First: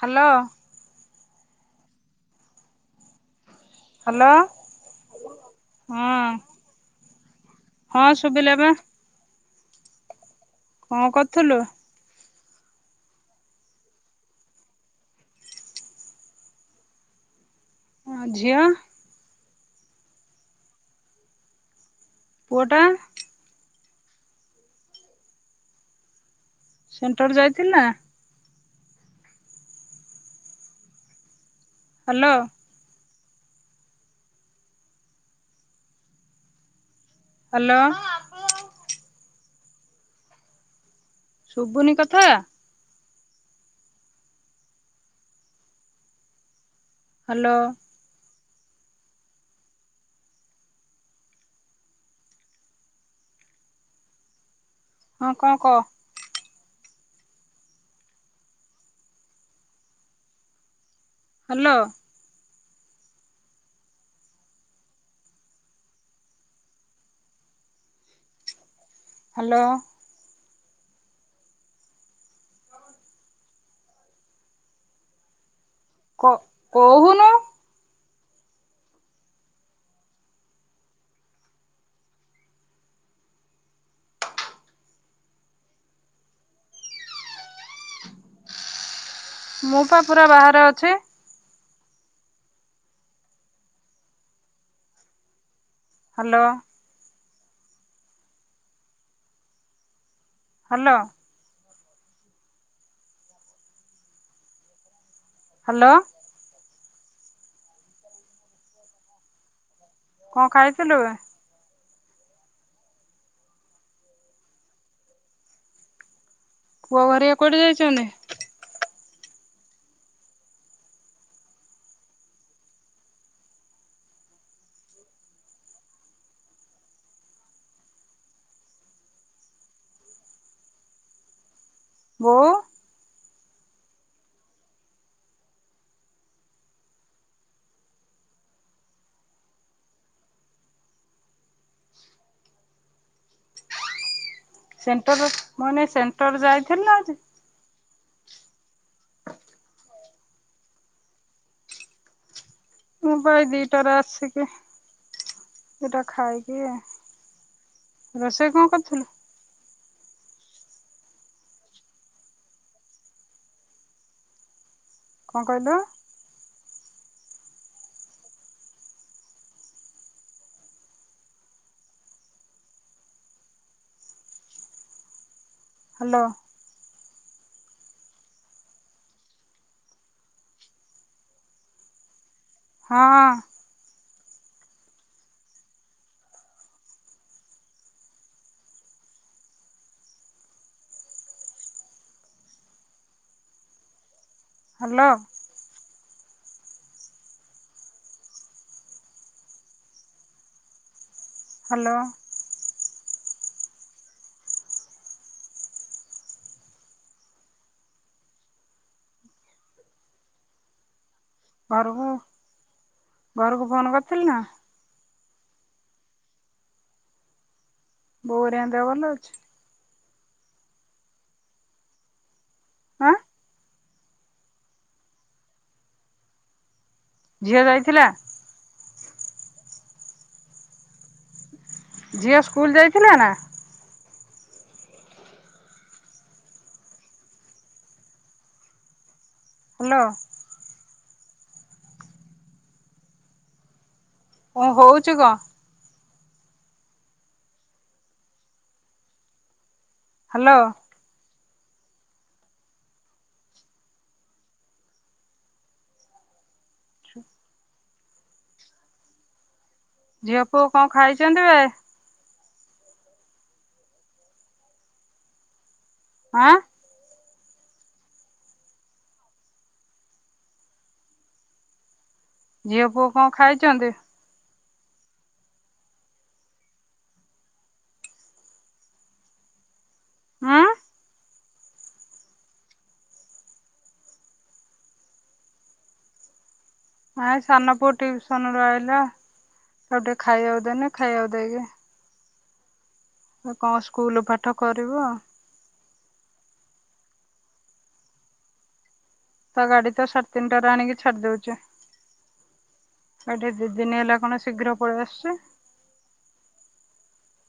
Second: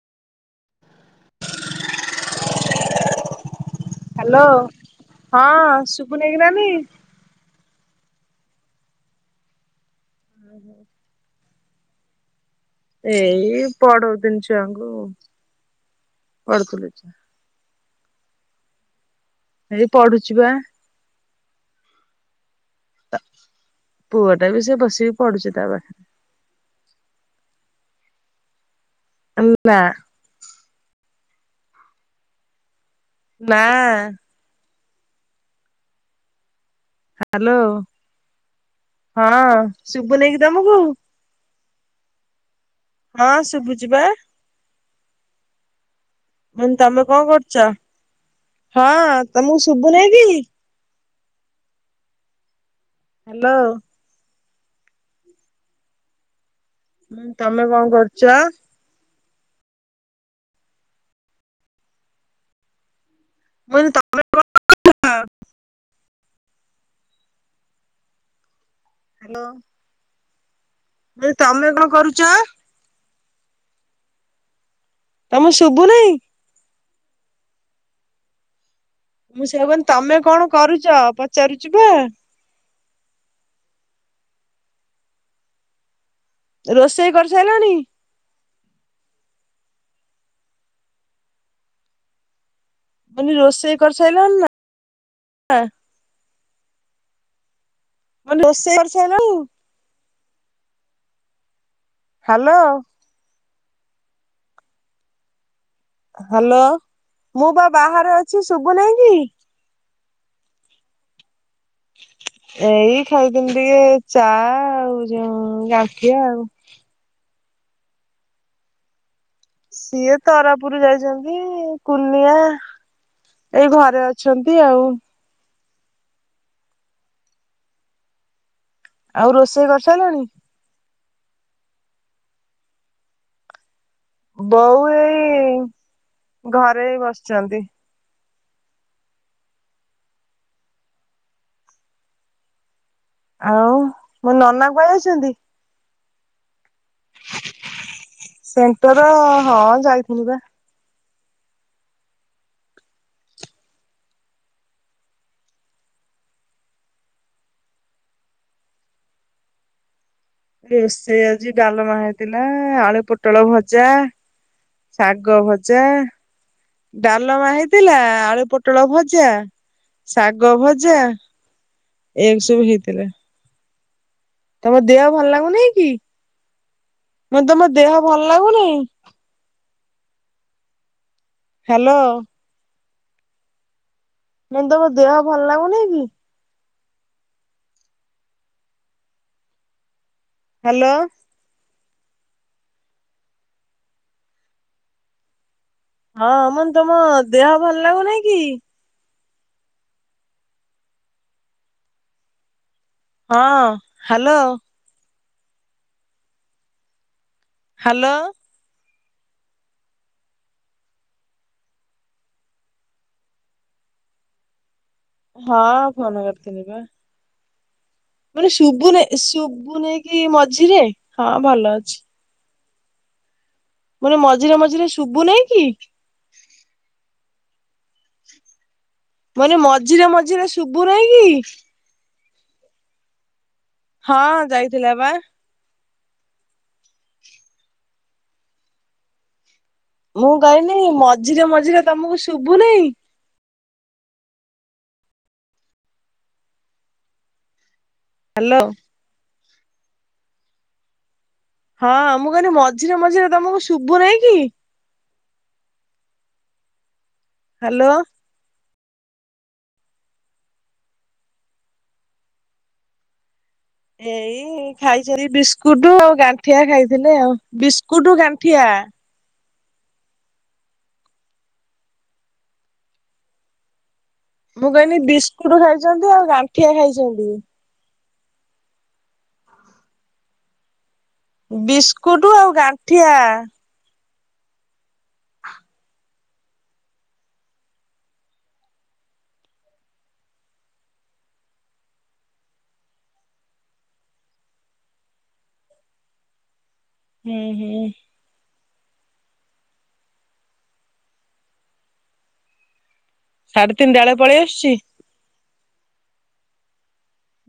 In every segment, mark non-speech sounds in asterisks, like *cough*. Hello. Hello hello ହଁ ହଁ ଶୁଭୁନେଇକି ନାନୀ। ହଁ ଶୁବିଲାପା। ହୁଁ ହଁ କଂ କଥୁଲୁ। ଏଇ ପଢଉ ଥିନି ଛୁଆଙ୍କୁ ପଢୁଥିଲେ ଛୁ ଝିଅ। ଏଇ ପଢୁଛିୁ ପା। ପୁଅଟା। ପୁଅ ଟା ବି ସେ ବସିକି ପଡୁଛି ତା ପା ସେଣ୍ଟର୍ ଯାଇଥିଲି ନା। ଆମ୍ ନାଁ। ହାଲୋ। ନାଁ। ହ୍ୟାଲୋ ହଁ ଶୁଭୁ ନେଇକି ତମକୁ। ଶୁବୁନି କଥା। ହଁ ଶୁବୁଚି ପା। ମୁଁ ତମେ କଣ ହ୍ୟାଲୋ କରୁଚ ହଁ ତମକୁ ଶୁବୁନେଇକି। ହାଲୋ। ହଁ କଂ କ। ହୁଁ ତମେ କଣ କରୁଚ। ହାଲୋ। ମୁଁ କନି ତମେ। Hello hello. ମୁଁ କନି ତମେ କଣ କରୁଚ। ହଉଁ ତମକୁ ଶୁବୁନେଇ। କ କୋହୁନୁ। ମୁଁ ସେୟା କୁ କହିଲି ତମେ କଣ କରୁଚ ପଚାରୁଚି ପା। ରୋଷେଇ କର୍ସାଇଲଣି। ମୁଁ ପା ପୁରା ବାହାରେ ଅଛି। ମୁଁ କନି ରୋଷେଇ କର୍ସାଇଲଣିନା। Hello. *unintelligible* Hello. Hello hello. Hello, ମୁଁ ପା ବାହାରେ ଅଛି ଶୁଭୁ ନେଇ କି। କଂ ଖାଇଥିଲୁବେ। ଏଇ ଖାଇଥିନି ଟିକେ ଚା ଆଉ ଯୋଉ ଗାଣ୍ଠିଆ ଆଉ। ପୁଅ ଘରିଆ କୁଆଡେ ଯାଇଚନ୍ତି। ସିଏ ତରାପୁର୍ ଯାଇଚନ୍ତି, କୁନିଆ। ଏଇ ଘରେ ଅଛନ୍ତି ଆଉ। ଆଉ ରୋଷେଇ କର୍ସାଇଲଣି। ବୋଉ ବୋଉ ଏଇ ଘରେ ବସିଚନ୍ତି। ଆଉ ମୋ ନନା କୁଆଡେ ସେଣ୍ଟର ଯାଇଛନ୍ତି? ମନେ ସେଣ୍ଟର ଯାଇଥିଲୁ ନା ଆଜି? ସେଣ୍ଟର ହଁ ଯାଇଥିଲି ବା। ମୁଁ ବା ଏଇ ଦିଟାରେ ଆସିକି ଦିଟା ଖାଇକି ରୋଷେଇ କଣ କରିଥିଲୁ? ରୋଷେଇ ଆଜି ଡ଼ାଲେମା ହେଇଥିଲା ଆଳୁ ପୋଟଳ ଭଜା। ଶାଗ କଣ କହିଲୁ ଭଜା। ଡ଼ାଲମା ହେଇଥିଲା ଆଳୁ ପୋଟଳ ଭଜା ଶାଗ ଭଜା। ଏମି ସବୁ ହେଇଥିଲା। ତମ ଦେହ ଭଲ ଲାଗୁନି? କି? ହ୍ୟାଲୋ। ମୁଁ ତମ ଦେହ ଭଲ ଲାଗୁନି? ହ୍ୟାଲୋ। ହଁ। ମୁଁ ତମ ଦେହ ଭଲ ଲାଗୁନେଇଁ କି? ହ୍ୟାଲୋ। ହାଲୋ। ହଁ ମୁଁ ତମ ଦେହ ଭଲ ଲାଗୁନେଇଁ କି? ହ୍ୟାଲୋ। ହଁ ହ୍ୟାଲୋ। ହ୍ୟାଲୋ ଘରକୁ ଘରକୁ ଫୋନ କରିଥିଲୁ ନା? ହଁ ଫୋନ କରିଥିନି ବା। ମୁଁ ବୋଉ କହିଲି ହେରିକାଙ୍କ ଦେହ ଭଲ ଶୁଭୁନେଇ ଅଛି ଶୁଭୁନେଇ କି ମଝିରେ ହଁ ଭଲ ଅଛି। ଆଁ ମୁଁ କହିଲି ମଝିରେ ମଝିରେ ଶୁଭୁନେଇଁ କି? ଝିଅ ଯାଇଥିଲା? ମାନେ ମଝିରେ ମଝିରେ ଶୁଭୁନାଇଁ କି? ଝିଅ ସ୍କୁଲ୍ ଯାଇଥିଲା ନା? ହଁ ଯାଇଥିଲା ବା। ହ୍ୟାଲୋ। ମୁଁ କଇନି ମଝିରେ ମଝିରେ ତମକୁ ଶୁଭୁନେଇ। କଣ ହଉଚୁ କ? ହ୍ୟାଲୋ। ହାଲୋ। ହଁ ମୁଁ କହିନି ମଝିରେ ମଝିରେ ତମକୁ ଶୁଭୁନେଇଁ କି? ଛୁ ଲୋ ଝିଅ ପୁଅ କଁ ଖାଇଛନ୍ତି ବେ? ଏଇ ଖାଇଛରି ବିସ୍କୁଟୁ ଆଉ ଆଁ ଗାଣ୍ଠିଆ ଖାଇ ଥିଲେ ଆଉ ବିସ୍କୁଟୁ ଗାଣ୍ଠିଆ। ଝିଅ ପୁଅ କଣ ଖାଇଛନ୍ତି? ମୁଁ କହିନି ବିସ୍କୁଟୁ ଖାଇଛନ୍ତି ଆଉ ଗାଣ୍ଠିଆ ଖାଇଛନ୍ତି। ହୁଁ ବିସ୍କୁଟୁ ଆଉ ଗାଣ୍ଠିଆ। ନାଇ ସାନ ପୁଅ ଟିଉସନରୁ ଆଇଲା ତାକୁ ଟିକେ ଖାଇବାକୁ ଦେନି ଖାଇବାକୁ ଦେଇକି ହେ କଁ ସ୍କୁଲୁ ପାଠ କରିବ। ହୁଁ ହୁଁ। ତା ଗାଡି ତ ସାଢେ ତିନିଟାରେ ଆଣିକି ତ ଛାଡିଦଉଚି। ଏଠି ସାଢେ ଦିଦିନ ତିନିଟା ବେଳେ ହେଲା କଣ ପଳେଇ ଆସୁଛି। ଶୀଘ୍ର ପଳେଇ ଆସୁଚି।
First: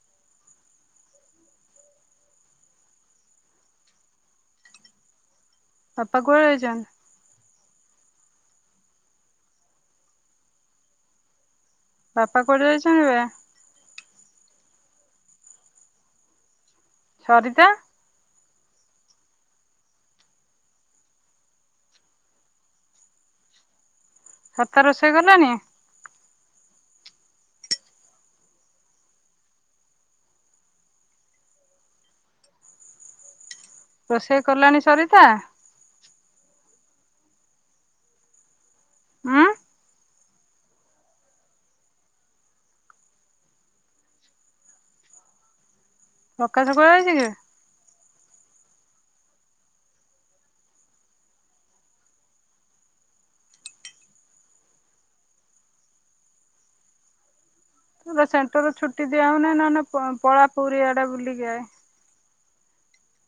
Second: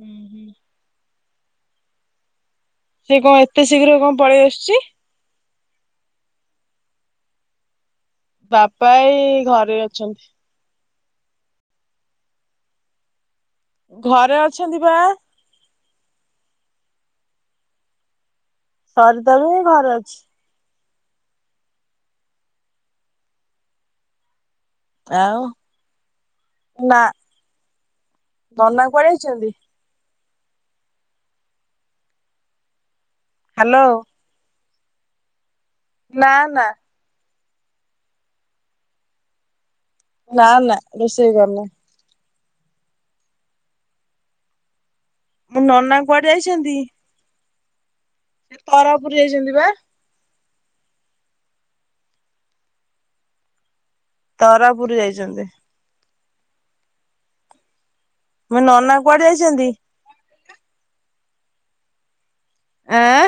ହୁଁ ହୁଁ। ସେ କଣ ଏତେ ଶୀଘ୍ର କଣ ପଳେଇ ଆସୁଚି। ବାପା କୁଆଡ଼େ ଯାଇଚନ୍ତି? ବାପା ଏଇ ଘରେ ଅଛନ୍ତି। ବାପା କୁଆଡେ ଯାଇଚନ୍ତି ବେ? ଘରେ ଅଛନ୍ତି ପା। ସରିତା? ସରିତା ବି ଘରେ ଅଛି। ସରିତା ରୋଷେଇ ଆଉ କଲାଣି? ନା ନନା କୁଆଡେ ଯାଇଚନ୍ତି? ହ୍ୟାଲୋ। ରୋଷେଇ କଲାଣି ସରିତା? ନା ନା। ଉଁ? ନା ନା ରୋଷେଇ କରି ନି। ମୁଁ ନନା କୁଆଡେ ପ୍ରକାଶ ଯାଇଛନ୍ତି? କୁଆଡେ ଯାଇଛି କି? ତରାପୁରି ଯାଇଚନ୍ତି ବା। ତରାପୁରୀ ଯାଇଚନ୍ତି। ଏ ତ ମୁଁ ସେଣ୍ଟର ରେ ନନା ଛୁଟି କୁଆଡେ ଦିଆ ହଉନି ଯାଇଛନ୍ତି? ନହେଲେ ପଳା ପୁରୀ ଆଡେ ବୁଲିକି ଆ। ଆଁ?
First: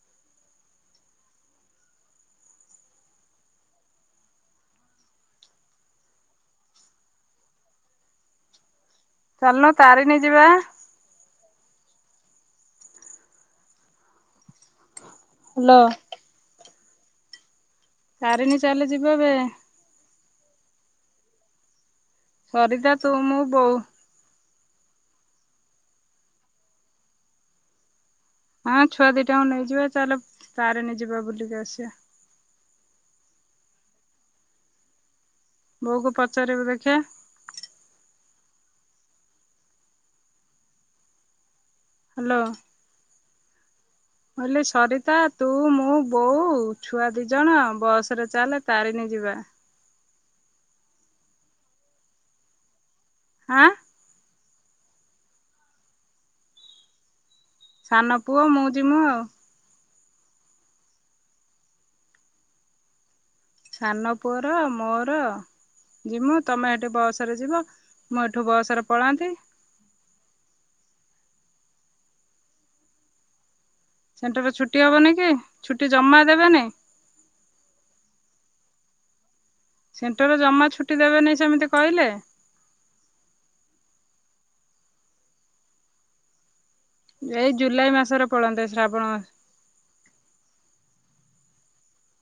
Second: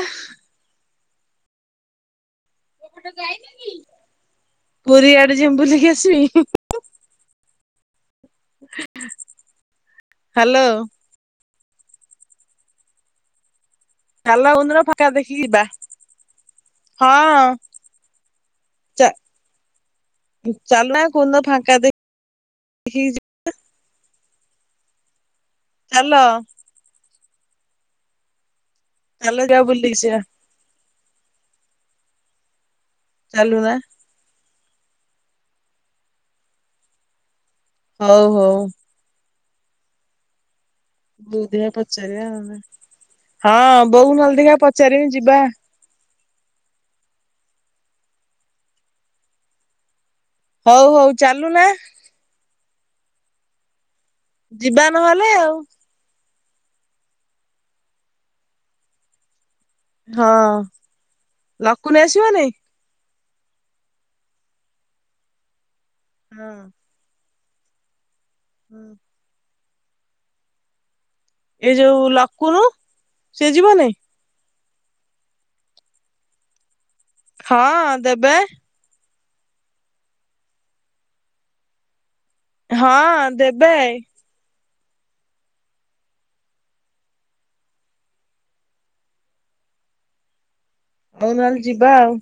ପୁରୀ ଆଡେ ଯିବି ବୁଲିକି ଆସିମି। ହ ଚାଲୁନ ତାରିଣୀ ଯିବା। ଚାଲ କୋଉଦିନ ଫାଙ୍କା ଦେଖିକିି ଇବା। ହାଲୋ ତାରିନି ଚାଲେ ଯିବ ବେ। ଚାଲୁନା କୋଉଦିନ ଫାଙ୍କା ଦେ ସରିତା ତୁ ମୁଁ ବୋଉ। ଚାଲ। ହଁ ଛୁଆ ଚାଲ ଦିଟାଙ୍କୁ ଯିବା ନେଇଯିବା ବୁଲିକି ଚାଲେ ଆସିବା। ତାରିଣି ଯିବା ବୁଲିକି ଆସିବା। ଚାଲୁ ନା। ବୋଉକୁ ପଚାରିବୁ ଦେଖିଆ। ହଉ ହୋଉ। ବୋଉ ଦେଖିବା ହାଲୋ ମୁଁ ପଚାରିବା ହଁ ବୋଉକୁ ନହେଲେ କହିଲି ଦେଖିବା ପଚାରିମି ସରିତା ଯିବା। ତୁ ମୁଁ ବୋଉ ଛୁଆ ଦିଜଣ ବସରେ ଚାଲେ ତାରିଣୀ ଯିବା। ହଉ ହଉ ଚାଲୁନା। ଆଁ? ଯିବା ନହେଲେ ଆଉ। ସାନ ପୁଅ ମୁଁ ଯିମୁଁ ଆଉ। ହଁ। ଲକୁନୀ ଆସିବନେଇ? ସାନପୁଅର ମୋର ଯିମୁ, ହଁ ତମେ ସେଠି ବସରେ ଯିବ। ମୁଁ ଏଠୁ ହଁ। ବସରେ ପଳାନ୍ତି। ଏଇ ଯୋଉ ଲକୁନୁ, ସେ ଯିବନି? ସେଣ୍ଟର ଛୁଟି ହବନି କି ଛୁଟି ଜମା ଦେବେନି? ହଁ ଦେବେ। ସେଣ୍ଟର ରେ ଜମା ଛୁଟି ଦେବେନେଇଁ ସେମିତି କହିଲେ? ହଁ ଦେବେ। ଏଇ ଜୁଲାଇ ମାସରେ ପଳନ୍ତେ। ଶ୍ରାବଣ ହଉ ନହେଲେ ଯିବା ଆଉ।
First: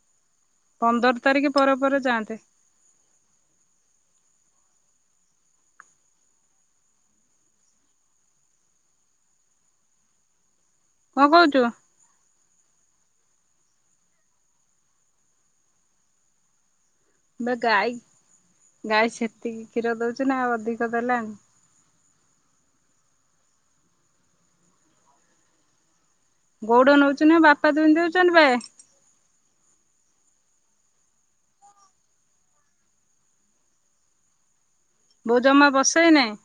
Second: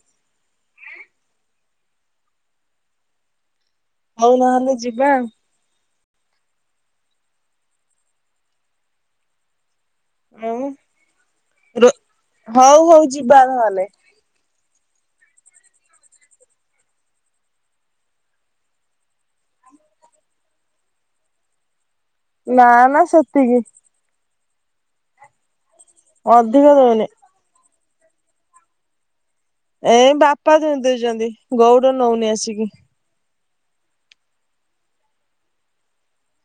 ପନ୍ଦର ତାରିଖ ପରେ ପରେ ଯାଆନ୍ତେ। ହଉ ନହେଲେ ଯିବା ଆଉ। ଆଉ? କଣ କହୁଛୁ? ରୋ ହଉ ହଉ ଯିବା ନହେଲେ। ଏ ଗାଈ ଗାଈ ସେତିକି କ୍ଷୀର ଦଉଚି ନା ଆଉ ଅଧିକ ଦେଲାଣି। ନା ନା ସେତିକି। ଅଧିକ ଗୋଉଡ଼ ଦଉନି। ନେଉଚି ନା ବାପା ଦୁଇଁ ଦେଉଛନ୍ତି ବେ? ଏ ବାପା ଦୁଇଁ ଦେଉଛନ୍ତି ଗଉଡ ନଉନି ଆସିକି। ବୋଉ ଜମା ବସେଇ ନେଇଁ।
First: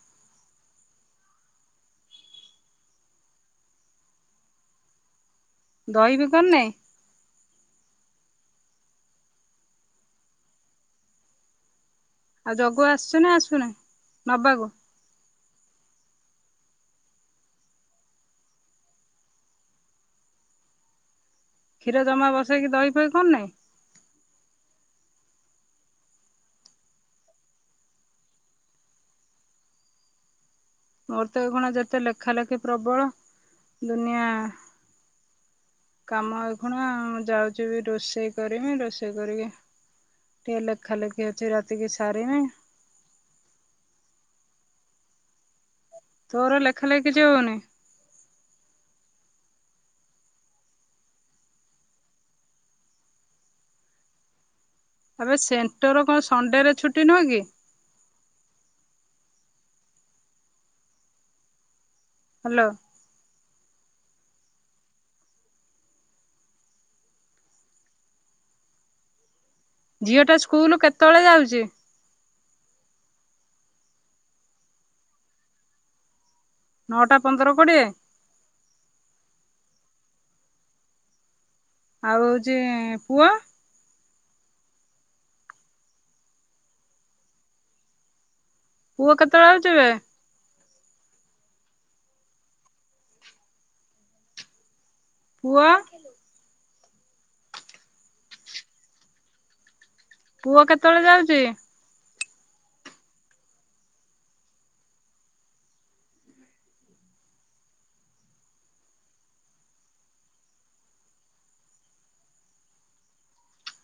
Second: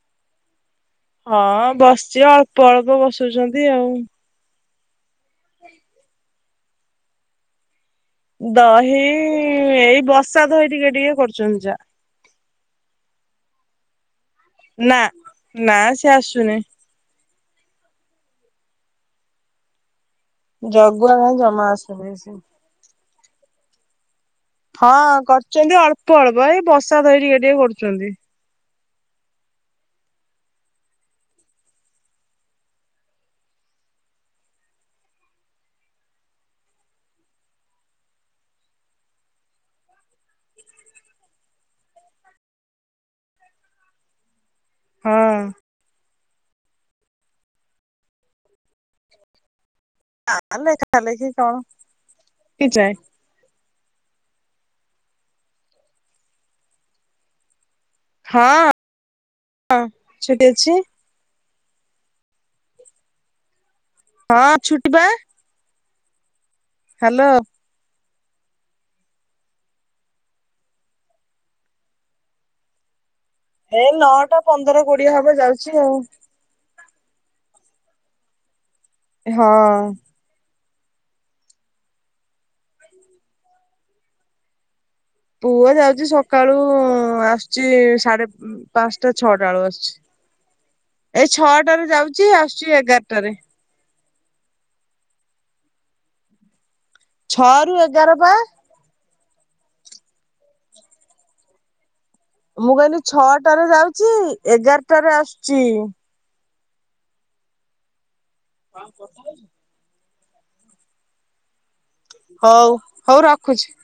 ହଁ ବସିଛି ଅଳ୍ପ ଅଳ୍ପ ବସଉଚନ୍ତି ଆଉ। ଦହି ବି କରୁନେଇଁ? ଦହି ଏଇ ବସା ଦହି ଟିକେ ଟିକେ କରୁଛନ୍ତି ଯା। ଆଉ ଜଗୁ ଆସୁଛ ନା ଆସୁନି ନବାକୁ। ନା ନା ସେ ଆସୁନି। ଜଗୁଆ କାଇଁ ଜ କ୍ଷୀର ଜମା ବସେଇକି ଦହି ଫଇ କରୁନେଇଁ? ହଁ କରୁଚନ୍ତି ଅଳ୍ପ ଅଳ୍ପ ଏଇ ବସା ଦହି ଟିକେ ଟିକେ କରୁଛନ୍ତି। ମୋର ତ ଏଇ ଖିଣା ଯେତେ ଲେଖା ଲେଖି ପ୍ରବଳ। ଦୁନିଆ କାମ ଏଇ ଖିଣା ମୁଁ ଯାଉଛି ବି ରୋଷେଇ କରିମି, ରୋଷେଇ କରିକି ଲେଖା ଲେଖି ଅଛି ରାତି କି ସାରିମି। ହଁ। ତୋର ଲେଖା ଲେଖି କିଛି ହଉନି? ନା ଲେଖା ଲେଖି କଣ କି ଯଏ। ଏବେ ସେଣ୍ଟର କଣ ସଣ୍ଡେରେ ଛୁଟି ନୁହଁ କି? ହଁ ଛୁଟି ଅଛି। ହାଲୋ। ହଁ ଛୁଟି ବା। ହାଲୋ। ଝିଅଟା ସ୍କୁଲୁ କେତେବେଳେ ଯାଉଛି? ଏଇ ନଅଟା ପନ୍ଦର କୋଡିଏ ହବ ଯାଉଚି ଆଉ? ନଅଟା ପନ୍ଦର କୋଡ଼ିଏ? ହଁ। ଆଉ ହଉଚି ପୁଅ? ପୁଅ ଯାଉଛି ସକାଳୁ ଆସୁଛି ସାଢେ ପାଞ୍ଚଟା ପୁଅ କେତେବେଳେ ଛଅଟା ବେଳକୁ ଯାଉଛି ବେ ଆସୁଚି। ଏଇ ଛଅଟାରେ ଯାଉଚି ଆସୁଚି ଏଗାରଟା ରେ। ପୁଅ? ଛଅ ରୁ ଏଗାର ପା। ପୁଅ କେତେବେଳେ ଯାଉଛି? ମୁଁ କହିଲି ଛଅଟାରେ ଯାଉଛି ଏଗାରଟାରେ ଆସୁଛି। ହଁ କଥା ହଉଛି। ହଉ ହଉ ରଖୁଛି।